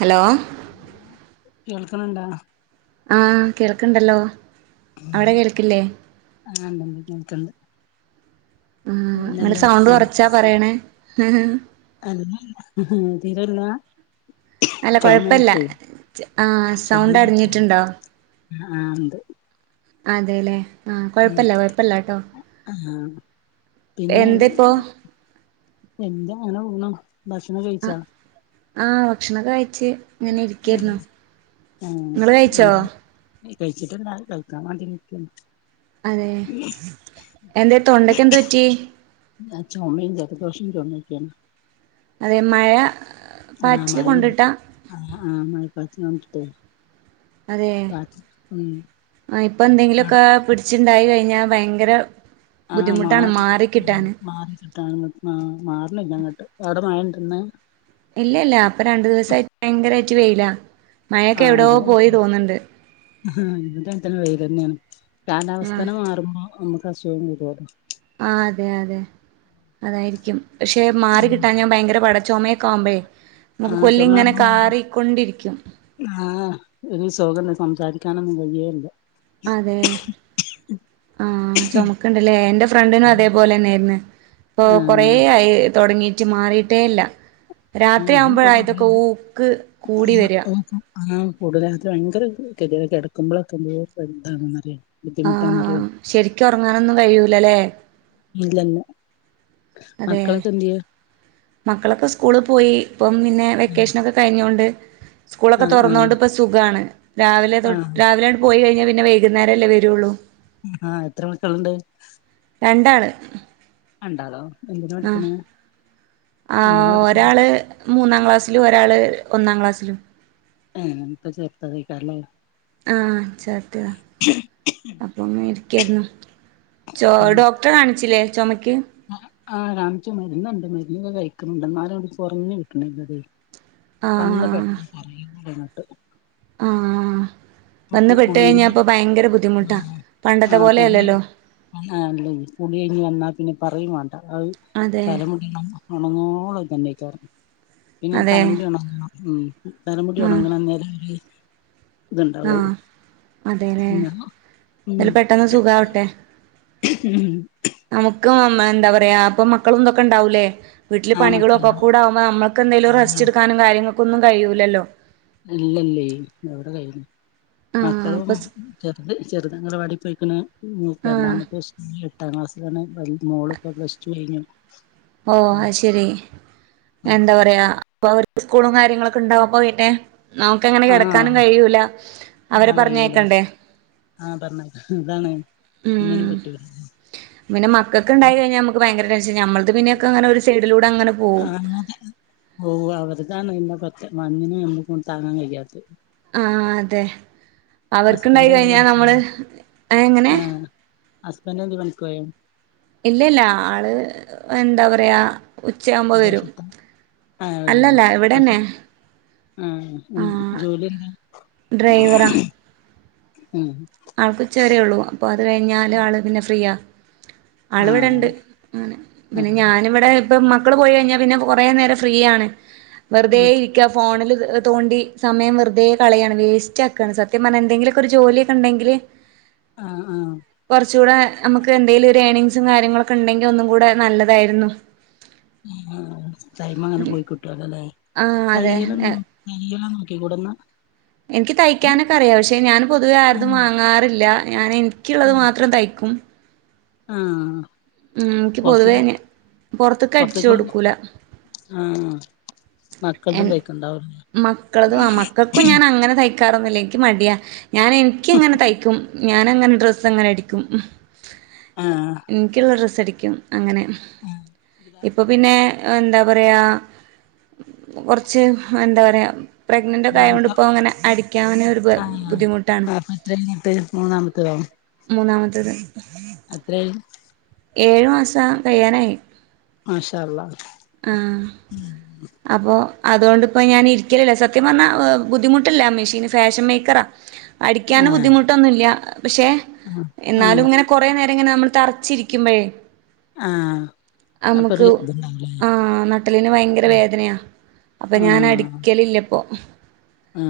Hello കേൾക്കണണ്ടാ ആഹ കേൾക്കണ്ടല്ലോ ആണ്ട കേക്കണ്ട് ഉ അങ്ങനെ സൗണ്ട് കുറച്ചാ പറയണേ ഹം അ തീരല്ല അല്ല കൊഴപ്പല്ല ചുമയായിട്ടേ ആഹ സൗണ്ട് അടിഞ്ഞിട്ടുണ്ടോ ആ ഉണ്ട് അതെല്ലേ ആ കുഴപ്പില്ല കുഴപ്പില്ല കേട്ടോ ആഹ് പിന്നെ എന്താണ് ആണ ബസന ആഹ് കഴിച്ചാ ആഹ് ഭക്ഷണ ക ആ ഇങ്ങനെ ഇരിക്കരുന്നു ആഹ് നിങ്ങള് കഴിച്ചോ കഴിച്ചിട്ടുണ്ട കഴിക്കാൻ വേണ്ടി നക്ക അതെ എന്താ തൊണ്ടൊക്കെ എന്ത് പറ്റി അഛ മ്മന്ത ദോഷി ചോന്നക്ക അതെ മഴ ആഹ പാറ്റില് മഴ കൊണ്ടിട്ടാ ആ ആ മ പത്തിനണ്ടട്ട പ ഉം ഇപ്പ അവിടെ എന്തെങ്കിലുമൊക്കെ പിടിച്ചിട്ടുണ്ടായി കഴിഞ്ഞാൽ ഭയങ്കര ആ ബുദ്ധിമുട്ടാണ് മാർ മാറിക്കിട്ടാന് മാറി കിട്ടാന് ആഹ് മാറ്ണില്ല ങ്ങട്ട് അടെ മയണ്ടന്ന്? ഇല്ലല്ല. അപ്പൊ രണ്ടു ദിവസായിട്ട് ഭയങ്കരാ യിറ്റ് വെയിലാ. മയൊക്കെ എവിടോ പോയി തോന്ന്ണ്ട്. ഹാ ഇവിടെ അങ്ങൻതന്നെ വെയ്ലെന്നെണ്. ആഹ് കാലാവസ്ഥന മാറുമ്പോ നമ് ക്കസുഖം വരു റിം. ആ അതെ അതെ. അതായിരിക്കും. പക്ഷെ മാറി കിട്ടാഞാ ഭയങ്കര പാട ചൊമെയെക്കാവുമ്പഴേ. ആഹ് ചൊമാവുമ്പോ മാറി ആഹ് ഒര് സൊഖന്നെ സംസാരിക്കാനൊന്നും കഴിയേ ല്ല. അതെ ആഹ് ചുമക്ണ്ടല്ലേ. എൻ്റെ ഫ്രണ്ടിനും അതേപോലെന്നെയിര്ന്ന് ഇപ്പൊ കൊറേ ആഹ് ആയി തൊടങ്ങീട്ട് മാറിയിട്ടേല്ല. ആഹ് ഇനിയിപ്പോ രാത്രിയാവുമ്പഴാ ഇതൊക്കെ കൊറയും ഊക്ക് കൂടി വരാ. കൂടുതലാ. അത് ഭയങ്കര കെത്യേടാ കെടക്കുമ്പളൊക്കെന്തോര് ഇതാണെന്ന് അറിയൊ. ആഹ ശരിക്ക ഉറങ്ങാനൊന്നും കഴിയൂല ല്ലലേ ഇല്ലല്ല അതെ മക്കളൊക്കെ എന്തിയെ മക്കളൊക്കെ സ്കൂള് പോയി ഇപ്പം പിന്നെ വെക്കേഷനൊക്കെ കഴിഞ്ഞോണ്ട് സ്കൂളൊക്കെ ആഹ് ആഹ് തുറന്നോണ്ട് ഇപ്പ സുഖാണ് രാവിലെ തൊട്ട് ആഹ് രാവിലെട് പോയി കഴിഞ്ഞ പിന്നെ വൈകുന്നേംല്ലേ വരുള്ളൂ ആഹ എത്ര മക്കള്ണ്ട് രണ്ടാള് രണ്ടാളോ എന്തിന ആ പഠിക്കണെ ആ ഒരാള് മൂന്നാം ക്ലാസ്സിലും ഒരാള് ഒന്നാം ക്ലാസ്സിലും എ പ്പ ചേർത്തതേക്കാരം ലെ ആ ചെ ത്തിയതാ അപ്പങ്ങ ഇരിക്കായിരുന്നു ചോ ഡോക്ടറെ കാണിച്ചില്ലേ ചൊമക്ക് ആ കാണ്ച്ചു മരുന്നുണ്ട് മരുന്നൊക്കെ കഴിക്കുന്നുണ്ട് ന്നാലുആണ്ട് കൊറഞ്ഞ് കിട്ട്ണ്ല്ലടി ആ പന്ന് [inaudible] ആ വന്ന് പെട്ട് കുളി കഴിഞ്ഞാൽ ഇപ്പോ ഭയങ്കര ബുദ്ധിമുട്ടാ ആ പണ്ടത്തെ കുളില്ല പോലെയല്ലല്ലോ പുളിഴിഞ്ഞഞ് വന്നാ പിന്നെ പറയും വേണ്ട അത് അതെ തലമുടിള ഉണങ്ങള തന്നെയക്കരുന്നു പിന്നൊന്ന് അതെ തലുടി ഉണ ഉം ആ തലമുടിയൊണങ്ങനെന്നെ [inaudible] [unintelligible] അതെലേ പിന്നെ അല് പെട്ടന്ന് സുഖവട്ടെ ഉം ക്ക് എന്താ പറയാ അപ്പൊ മക്കളു ന്തൊക്കെണ്ടാവൂലേ വീട്ടിൽ ആഹ് മക്കളെല്ലാം പണികളൊക്കെകൂടെ ആക്പോ നമ്മക്ക് എന്തങ്കിലും ആഹ് റസ്റ്റ് എടുാനും കാര്യങ്ങ ഒന്നും കഴിയൂലല്ലോ ഇല്ലല്ല എവിടെ കയ്ണു ആഹ് മക്കളും അപ്പൊ ചെറുത് ചെറുതങ്ങനവാടി പോയിക്കണ് ആഹ് കണ്ടാമുക്ക് സ്കൂ [inaudible] ട്ടാം ക്ലാസിലാണ് മോളൊപ്പൊ പ്ലസ്റ്റു കഴിഞ്ഞു ഓ അ ശെരി എന്താ പറയാ പ്പൊ അവര്ക് സ്കൂളും കാര്യങ്ങളൊക്കെ ഉണ്ടാവുപ്പൊ പിന്നെ നമുക്ക്ങ്ങനെ കിടക്കാനും ആഹ് കഴിയൂല അവരെ ആ കഴിയൂല പറഞ്ഞേക്കണ്ടേ ആഹ് പറഞ്ഞത് അതാണ് ഒന്നിനും ഉം പറ്റൂല പിന്നെ മക്കൾക്ക് ഉണ്ടായി കഴിഞ്ഞാൽ നമുക്ക് ഭയങ്കര ടെൻ ഞമ്മൾ ആ ഓ അവര്താണ് ഇന്നെ മഞ്ഞിന് നമ്മുക്ക് കൊ താങ്ങാൻ കഴിയാത്തത് ആ അതെ അവർക്കുണ്ടായി ഹസ്ബൻഡ് എന്തേ കഴിഞ്ഞാ പണിക്കോയോ നമ്മള് എങ്ങനെ ഹസ്ബൻഡ എന്തി മനസ്സിലായോ ഇല്ലല്ല ആള് എന്താ പറയാ ഉച്ചയാവുമ്പോ വരും വിദേശത്ത ആോ അല്ലല്ല പക്ഷ ഇവിടെന്നെ ആഹ ആഹ് ജോലില്ല [unintelligible] ആൾക്ക ഉച്ചരെേ ഉള്ളൂ അപ്പൊ അത് കഴിഞ്ഞാലല് ആള് പിന്നെ ഫ്രീ ആ ആള ഇവിടെ ആഹ് ഉണ്ട് അങ്ങനെ പിന്നെ ആഹ് ഞാനിവിടെ ഇപ്പം മക്കൾ പോയി കഴിഞ്ഞാൽ പിന്നെ കുറേ നേരം ഫ്രീ ആണ് വെറുതെ വീട്ട് ഇരിക്കുക ഫോണില് തോണ്ടി സമയം വെറതെ കളയാണ് വേസ്റ്റ് ആുകയ സത്യ പറഞ്ഞ എന്തെങ്കിലൊക്ക ഒരു ജോലി ഉണ്ടെങ്കിൽ ആഹ ആഹ നമുക്ക് എന്തെലും ഒരു ഏണിങ്സും കാര്യങ്ങളൊക്കെ ഉണ്ടെങ്കിൽ ഒന്നും കൂടെ നല്ലതായിരുന്നു ആഹ തൈമ്മ അങ്ങനെ പോയി കിട്ടുവല്ലോല്ലേ ആഹ് അതെ തയ്യല തയ്യല നോക്ക കൂടന്ന് എനിക്ക് തയ്ക്കാനൊക്കെ അറിയ പക്ഷെ ഞാൻ പൊതുവേ ആരന്നും വാങ്ങാറില്ല ഞറെ തക്കുള്ളത് മാത്രം തയ്ക്കും ആഹ ഉ എനിക്ക് പൊതുവേന്നെ പുൊറത്തൊക്ക അടിച്ചു പൊറത്തേക്ക് കൊടുക്കൂല ആഹ് എ മക്കൾതും തയ്ക്കണ്ടാവുല്ലേ മക്കളത് ആ മക്കൾക്കും ഞാൻ അങ്ങനെ ത ക്കാറൊന്നുമല്ല എനി മടിയാ ഞാൻ എനിക്ക് എങ്ങനെ തയ്ക്കും ഞാന അങ്ങനെ ഡ്രസ്സ് എങ്ങനെ അടിക്കും ആഹ് എനിക്കുള്ള സഠിക്കും അങ്ങനെ ആഹ് ഇപ്പോൾ പിന്നെ എന്താ പറയുക കുറച്ച് എന്താ പറയാ പ്രഗ്നന്റ് ഒക്കെയൊണ്ട് ഇപ്പോ അങ്ങനെ അടിക്കാവൻ ഒരു ബുദ്ധിമുട്ടാണ് അപ്പൊ എത്ര കഴിഞ്ഞിട്ട് മൂന്നാമത്തെ തട അത്രയും ഏഴു അസം കയ്യാനായി മാഷാ ആ അപ്പോോ അതുകൊണ്ടിപ്പ ഞാൻ ഇരിക്കലില്ല സത്യം പറഞ്ഞാൽ ബുദ്ധിമുട്ടില്ല മെഷീന് ഫാഷൻ മേക്കറാ അടിക്കൻ ആഹ് ബുദ്ധിമുട്ടൊന്നുമില്ല പക്ഷെ ആഹ് എന്നാലും ആഹ് ഇങ്ങനെ കൊറ നേര ങ്ങെ നമ്മൾ തറച്ചിരിക്കുമ്പോഴേ ആ അപ്പത് [unintelligible] ആ നട്ടെല്ലിന്ന് ഭയങ്കര വേദനയാ അപ്പൊ ഞാൻ അടിക്കലില്ലപ്പോ ആ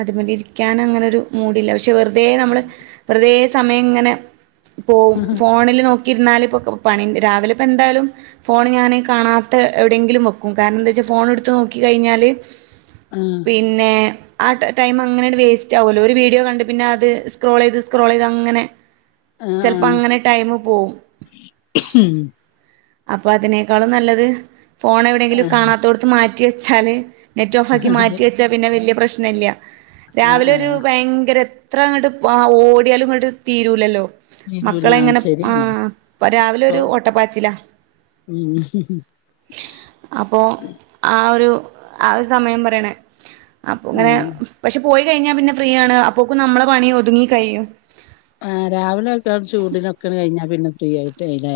അത് മല് ഇരിക്കാൻ അങ്ങനൊരു മൂഡില്ല പക്ഷെ വെർ തേ നമ്മള് വെറ്തേ സമയംങ്ങനെ പോ ഫോണില് നോ ക്കിരുന്നാലിപ്പൊ പണിണ്ട് രാവിലെപ്പെന്തായാലും ഫോണ് ഞാന് കാണാത്ത എവിടെയെങ്കിലും വെക്കും കാരണം ന്താച്ചാ ഫോൺ എടുത്തു നോക്കി കഴിഞ്ഞാല് ആഹ് പിന്നെ ആ ടൈം അങ്ങനേണ്ട് വേസ്റ്റാവോലാേ ഒര് വീഡിയോ കണ്ട് പിന്നെ അത് സ്ക്രോളെയ്ത് സ്ക്രോളെയ്ത് അങ്ങനെ ആഹ് ചെലപ്പോ ആഹ് അങ്ങനെ ടൈമ് പോവും ഉം അപ്പൊ അതിനേക്കാളും നല്ലത് ഫോൺ എവിടെയെങ്കിലും ആഹ് കാണാത്തോട്ത്ത് മാ റ്റി വെച്ചാല് നെറ്റ് ഓഫാക്കി മാറ്റിവെച്ചാ പിന്നെ വല്യ പ്രശ്നല്ല്യ ആഹ് രാവിലെ ഒരു ആഹ് ഭയങ്കര ത്ര ഇങ്ങട്ട് ഓടിയാലും ഇങ്ങട്ട് തീരൂലല്ലോ മക്കളെ ഇങ്ങനെ ആ ശരിയാണ് രാവിലെ ഇപ്പൊ ഒരു ഓട്ടപ്പാച്ചിലാ ഉം അപ്പോ ആ ഒരു ആ ഒരു സമയം പറയണ് അപ്പൊങ്ങനെ ആഹ് പക്ഷെ പോയി കഴിഞ്ഞാ പിന്നെ ഫ്രീ ആണ് അപ്പോക്കും നമ്മളെ പണി ഒതുങ്ങി കഴിയും ആഹ് രാവിലെ ഒക്കെ ചൂടിനൊക്കെ കഴിഞ്ഞാ പിന്നെ ഫ്രീയായി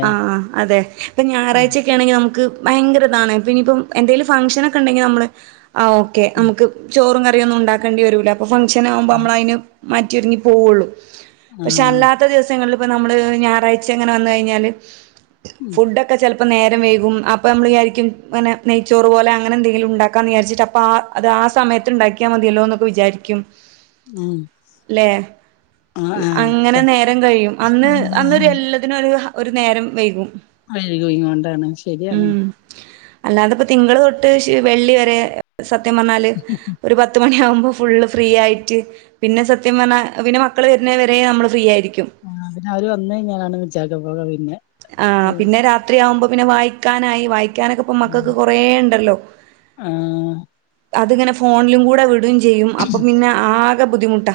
ആ അ അതെ പ്പം ഉം ഞായറായ്ച്ചെക്കെ ആണെങ്കിൽ നമ്ക്ക് ഭയങ്കര ഇതാണ് പിന്നെ ഇപ്പം എന്തേലും ഫംഗഷനാെക്കെ ഇണ്ടെങ്കി നമ്മള് ആ ഓക്കെ ഉം നമുക്ക് ചോറും ക റിയൊന്നും ഉണ്ടാക്കേണ്ടി വരൂല ഇപ്പ ഫംഗ്ഷനവുമ്പോ ആഹ് മ്മള് അയ്ന് മാറ്റിഒരുങ്ങി പോവുള്ളു പക്ഷെ ആഹ് അല്ലാത്ത ദിവസങ്ങൾല് ഇപ്പ നമ്മള് ഞായാഴ്ച്ചങ്ങനെ വന്ന് കയ്ഞ്ഞാല് ഉം ഫുഡ്‌ ഓകെ ചെലപ്പോ അപ്പം നേരം വേകും അപ്പം നമ്മൾ വിചാരിക്കുംങ്ങനെ നെയ്ച്ചോറ് പോലെ അങ്ങനെ എന്തെങ്കിലും ഉണ്ടാക്കാന്ന് വിചരിച്ചിട്ട് അപ്പ ആഹ് അത് ആഹ് സമയത്ത് ഉണ്ടാക്കിയാൽ മതിയല്ലോ എന്നൊക്കെ വിചാരിക്കും ഉം ല്ലെ ആഹ് അങ്ങനെ ആഹ് നേരം കഴിയും അന്ന് അങ്ങനെ അന്നൊരു എല്ലാത്തിനും ഒരു ഒരു നേരം വൈകും അഴുകൂകൊണ്ടാണ് ശരിയാണ് അല്ലാതെ ഇപ്പോ തിങ്ങള് തൊട്ട് വെള്ളി വരെ സത്യം പറഞ്ഞാല് ഒരു പത്ത് മണിയാവുമ്പോ ഫുള് ഫ്രീ ആയിട്ട് പിന്നെ സത്യം പറഞ്ഞാൽ പിന്നെ മക്കള് വരുന്ന വരെ നമ്മള് ഫ്രീ ആയിരിക്കും ആഹ് പിന്നെ അവര് വന്ന് കഴിഞ്ഞാനാണ് [unintelligible] ആഹ് പിന്നെ രാത്രി ആവുമ്പോ പിന്നെ വായിക്കാനായി ക്കാനൊക്കെപ്പോ ഉം മക്കൾക്ക് കൊറേ ഉണ്ടല്ലോ ആഹ് അതിങ്ങന്നെ ഫോണിലുംകൂടെ വി ടെയും ചെയ്യും അപ്പൊ പിന്നെ ആഹ് നല്ല ബുദ്ധിമുട്ട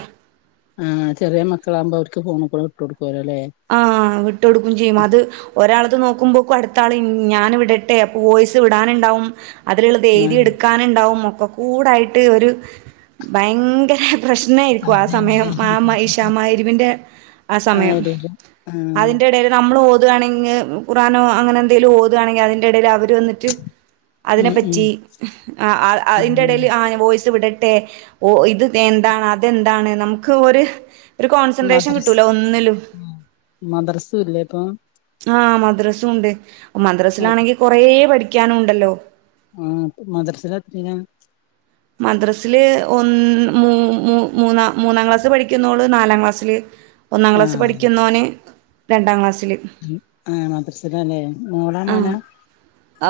ആഹ് ചെറിയ മക്കളാകുമ്പോ അവർക്ക് ഫോണിക്കൂടെ വിട്ട് കൊടുക്കുവല്ലോല്ലേ ആഹ് വിട്ടൊടുക്കയും ചെയ്യും അത് ഒരാളത് നോക്കുമ്പോക്ക അടുത്ത ആള് ഞാൻ വിടട്ടെ അപ്പൊ വോയിസ് വിടാനുണ്ടാവും അതിലുള്ളത് എഴുതി ആഹ് എടുക്കാനുണ്ടാവും ഓക്കകൂടായിട്ട് ഒരു ഭയങ്കര പ്രശ്നായിരിക്കും ആഹ് സമയം അതേണ്ല്ലേ [unintelligible] എരിവിന്റെ ആഹ് സമയം എടേല് ആഹ് അതിന്റെ ഇടയിൽ നമ്മ നമ്മള് ഓുകയാണെങ്കിൽ ഓതുകയാണങ്കിൽ കുറാനോ അങ്ങനെന്തേലും ഓതുകയാണങ്കിൽ അതിന്റെ ഇടയിൽ അവര് വന്നിറ്റ് അതിനെ ഉം ഉം പറ്റി ഉം ആയിന്റെടയില്ല് ആഹ് വോയിസ്‌ വിട ട്ടെ ഓ ഇത് എന്താണ് അതെന്താണ് നമ്മുക്ക് ഒരു ഒരു കോൺസെൻട്രേഷൻ മദ്രസ് കിട്ടൂല ഒന്നിലും മദ്രസും ഇല്ലേ ഇപ്പൊ ആഹ് മദ്രസും ഉണ്ട് മദ്രസിലാണെങ്കിൽ കുറേ പഠിക്കൻ പഠിക്കാനും ഉണ്ടല്ലോ ആഹ മദ്രസയിൽ എത്രയില മദ്രസില് ഒ മൂന്നാം മൂന്നാം ക്ലാസ് പഠിക്കുന്നോളു നാലാം ക്ലാസ്സില് ഒന്നാം ക്ലാസ്സിൽ ആഹ് പഠിക്കുന്നോൻ രണ്ടാംക്ലാസ്സിൽ ആഹ് മദ്രസിലല്ലേ മോളാ ആ മോനാ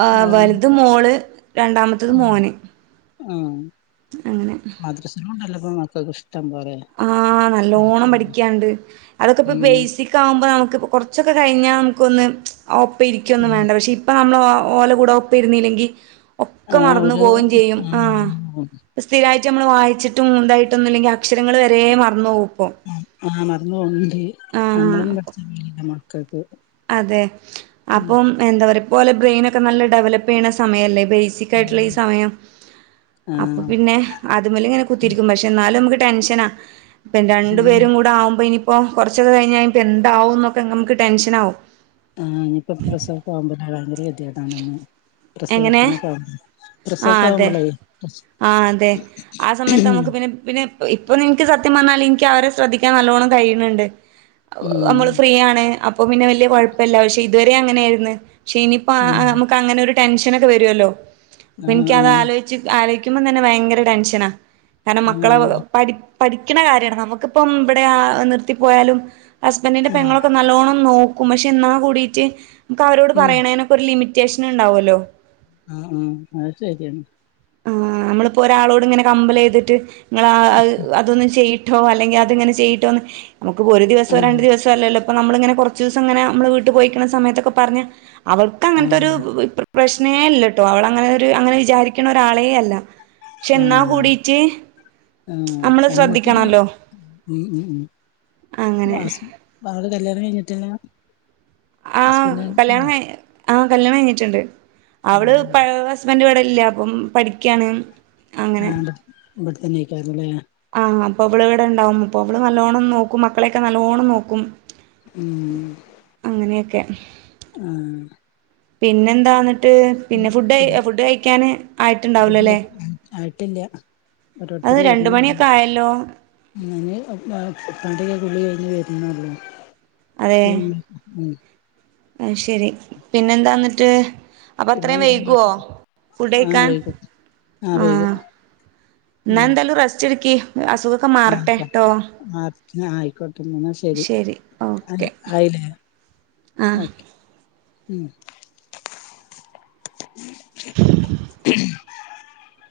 ആ മോളും വലുത് മോൾ രണ്ടാമത്തത് മോൻ ആ അങ്ങനെ താ മക്കക്കിഷ് ആ നല്ലോണം പഠിക്കാൻയിണ്ട് അതൊക്കെ ഇപ്പോ ഉം ബേസിക്ക് ആവുമ്പോ നമുക്ക് കൊറച്ചൊക്കെ കഴിഞ്ഞാ നമുക്കൊന്ന് ഒപ്പം ഇരിക്കുമൊന്നും വേണ്ട പക്ഷേ ഇപ്പ നമ്മൾ ഒ ഓലെ കൂടെ ഒപ്പ ഇരുന്നല്ലെങ്കിൽ ഒക്കെ ആഹ് മറന്നു ഒരു പോവുകയും ചെയ്യും ആഹ് ആ മറന്നു പോകും സ്ഥിരായി റ്റ് നമ്മൾ വായിച്ചിട്ട് മൂതായിട്ടൊന്നും ഇല്ലെങ്കിൽ അക്ഷ രങ്ങള് വരെേ മറന്നുപോകും ആ മറന്ന് പോവുന്നുണ്ട് ആഹ് നമ്മളൊന്നും പഠിച്ചിട്ടില്ല ക്കക്ക് അതെ അപ്പം എന്താ പറയാ ഇപ്പോലെ ബ്രെയിൻ ഒക്കെ നല്ല ഡെവല്പ്പ് ചെയ്യണ സമയല്ലേ ബേസിക് ആയിട്ടുള്ള ഈ ഉം സമയം അപ്പൊ ആഹ് പിന്നെ അത്മല് ഇങ്ങനെ കുത്തിരിക്കും പക്ഷെ എന്നാലും നമുക്ക് ടെൻഷനാ ഇപ്പം രണ്ടു ഉം പേരും കൂടെ ആവുമ്പോ ഇനി ഇപ്പോ കുറച്ചൊക്കെ കഴിഞ്ഞ ഇനി എന്താവും എന്നൊക്കെ നമുക്ക് ടെൻഷൻ ആകും ആ ഇനിയിപ്പൊ പ്രസവൊക്കെ ആകുമ്പോ ഭയങ്കര ഗതികേടാണന്ന് എങ്ങനെ പ്രസവത്തിനൊക്കെ ആവുമ്പോ പ്രസവോക്കെ ആവുമ്പൊളേ ആ അതെ ആ സമയത്ത് നമുക്ക് പിന്നെ പിന്നെ ഇപ്പൊ നിനക്ക് സത്യംപറഞ്ഞാൽ എനിക്ക് അവരെ ശ്രദ്ധിക്കാൻ നല്ലോണ്ണം കഴിയ്ണുണ്ട് ഉം നമ്മള് ഫ്രീയാണ് അപ്പൊ പിന്നെ വല്യ കുഴപ്പല്ല പക്ഷെ ഇതുവരെ അങ്ങനെയായിരുന്നു പക്ഷെ ഇനിയിപ്പോ ആ ഉം ആ നമുക്ക് അങ്ങനെ ഒരു ടെൻഷനൊക്കെ വരുവല്ലോ ആഹ് അപ്പൊൻക്ക് അത് ആഹ് ആലോചിച്ച് ആലോ ക്കുമ്പോ തന്നെ ഭയങ്കര ടെൻഷനാ കാരണം മക്കളെ ഉം പടി പടി ക്കിണ കാര്യാണ് നമുക്കിപ്പം ഇവിടെ നിർത്തിപ്പോയാലും ഹസ്ബൻഡിന്റെ പെങ്ങളൊക്കെ നല്ലോണം നോക്കും ക്കും പക്ഷെ എന്നാ കൂടീറ്റ് നമക്ക് അവരോട് ഉം പറയണേ നൊക്കെ ഒരു ലിമി ടിസ്റ്റേഷൻ ഉണ്ടാവുവല്ലോ ആ മൂ അത്ശരിയാണ് ആ നമ്മളിപ്പോ ഒരാളോട് ഇങ്ങനെ കമ്പലെയ്തിട്ട് നിങ്ങളാ ആത് അതൊന്നും ചെയ് ട്ടോ അല്ലെങ്കിൽ അതിങ്ങനെ ചെയ്ട്ടോന്ന് നമുക്ക് ഒരു ദിവസോ രണ്ട് ആഹ് ദിവസോല്ലല്ലോ അപ്പ നമ്മളിങ്ങന കൊറച്ച് ദിവസംങ്ങനെ നമ്മള് വീട്ട് പോയിക്കുന്ന സമയത്തൊക്കെ പറഞ്ഞ അവർക്ക് ആഹ് അങ്ങനത്തൊരു പ്രശ്നേയില്ലട്ടോ അവളങ്ങനൊരു അങ്ങനെ വിചാരി രിക്കണ ഒരാളേയല്ല ഉം ഉം നമ്മള് എമക്ക് ശ്രദ്ധിക്കണല്ലോ ഉം ഉം ഉം അങ്ങനെ കല്ല്യാണം കഴിഞ്ഞിട്ടെന്യ ആ കല്യാണം കൈ ആ കല്യാണം കഴിഞ്ഞിട്ടുണ്ട് അവള് പഴയ ഹസ്ബന്റൂടേ ഇല്ല അപ്പം പഠിക്കാണ് അങ്ങനെ നാടോ ഇവിടത്തന്നെ അയിക്കാരുന്നല്ലേയ ആഹ് അപ്പൊ അവള് ഇവിടെ ഉണ്ടാവും അപ്പൊ അവള് നല്ലോണം നോക്കും മക്കളെയൊക്കെ നല്ലോണം നോക്കും ഉം [unintelligible] ആ പിന്നെന്താണ് ട്ട് പിന്നെ ഫുഡെ പിന്നെ ഫുഡ് കഴിക്കാന് ആയിട്ടുണ്ടാവുലല്ലേ ട്ടില്യ ഓരോരുത്തര് വര്ന്നൊ ആയല്ലോ നിങ്ങൾ [unintelligible] ഉപ്പുണ്ടേയിതില്ല് [unintelligible] വരുന്നുള്ളു പിന്നെ മൂ അയ്ശരി പിന്നെന്താന്നിട്ട് അപ്പ അത്രയും പിന്നെന്താ വൈകുവോ ആഹ് ഫുഡെയ്ക്കാൻ വൈകും ആഹ് ആ വൈകും എന്നാ ഉം എന്തേലും റസ്റ്റ് ക്കെ അസുഖൊക്കെ മാറട്ടെ ട്ടോ എന്നായിക്കോട്ടെ എന്ന ശെരി ശരി ഓക്കെ ആയിലേ ആഹ് ഓക്കെ മൂ [unintelligible] [unintelligible]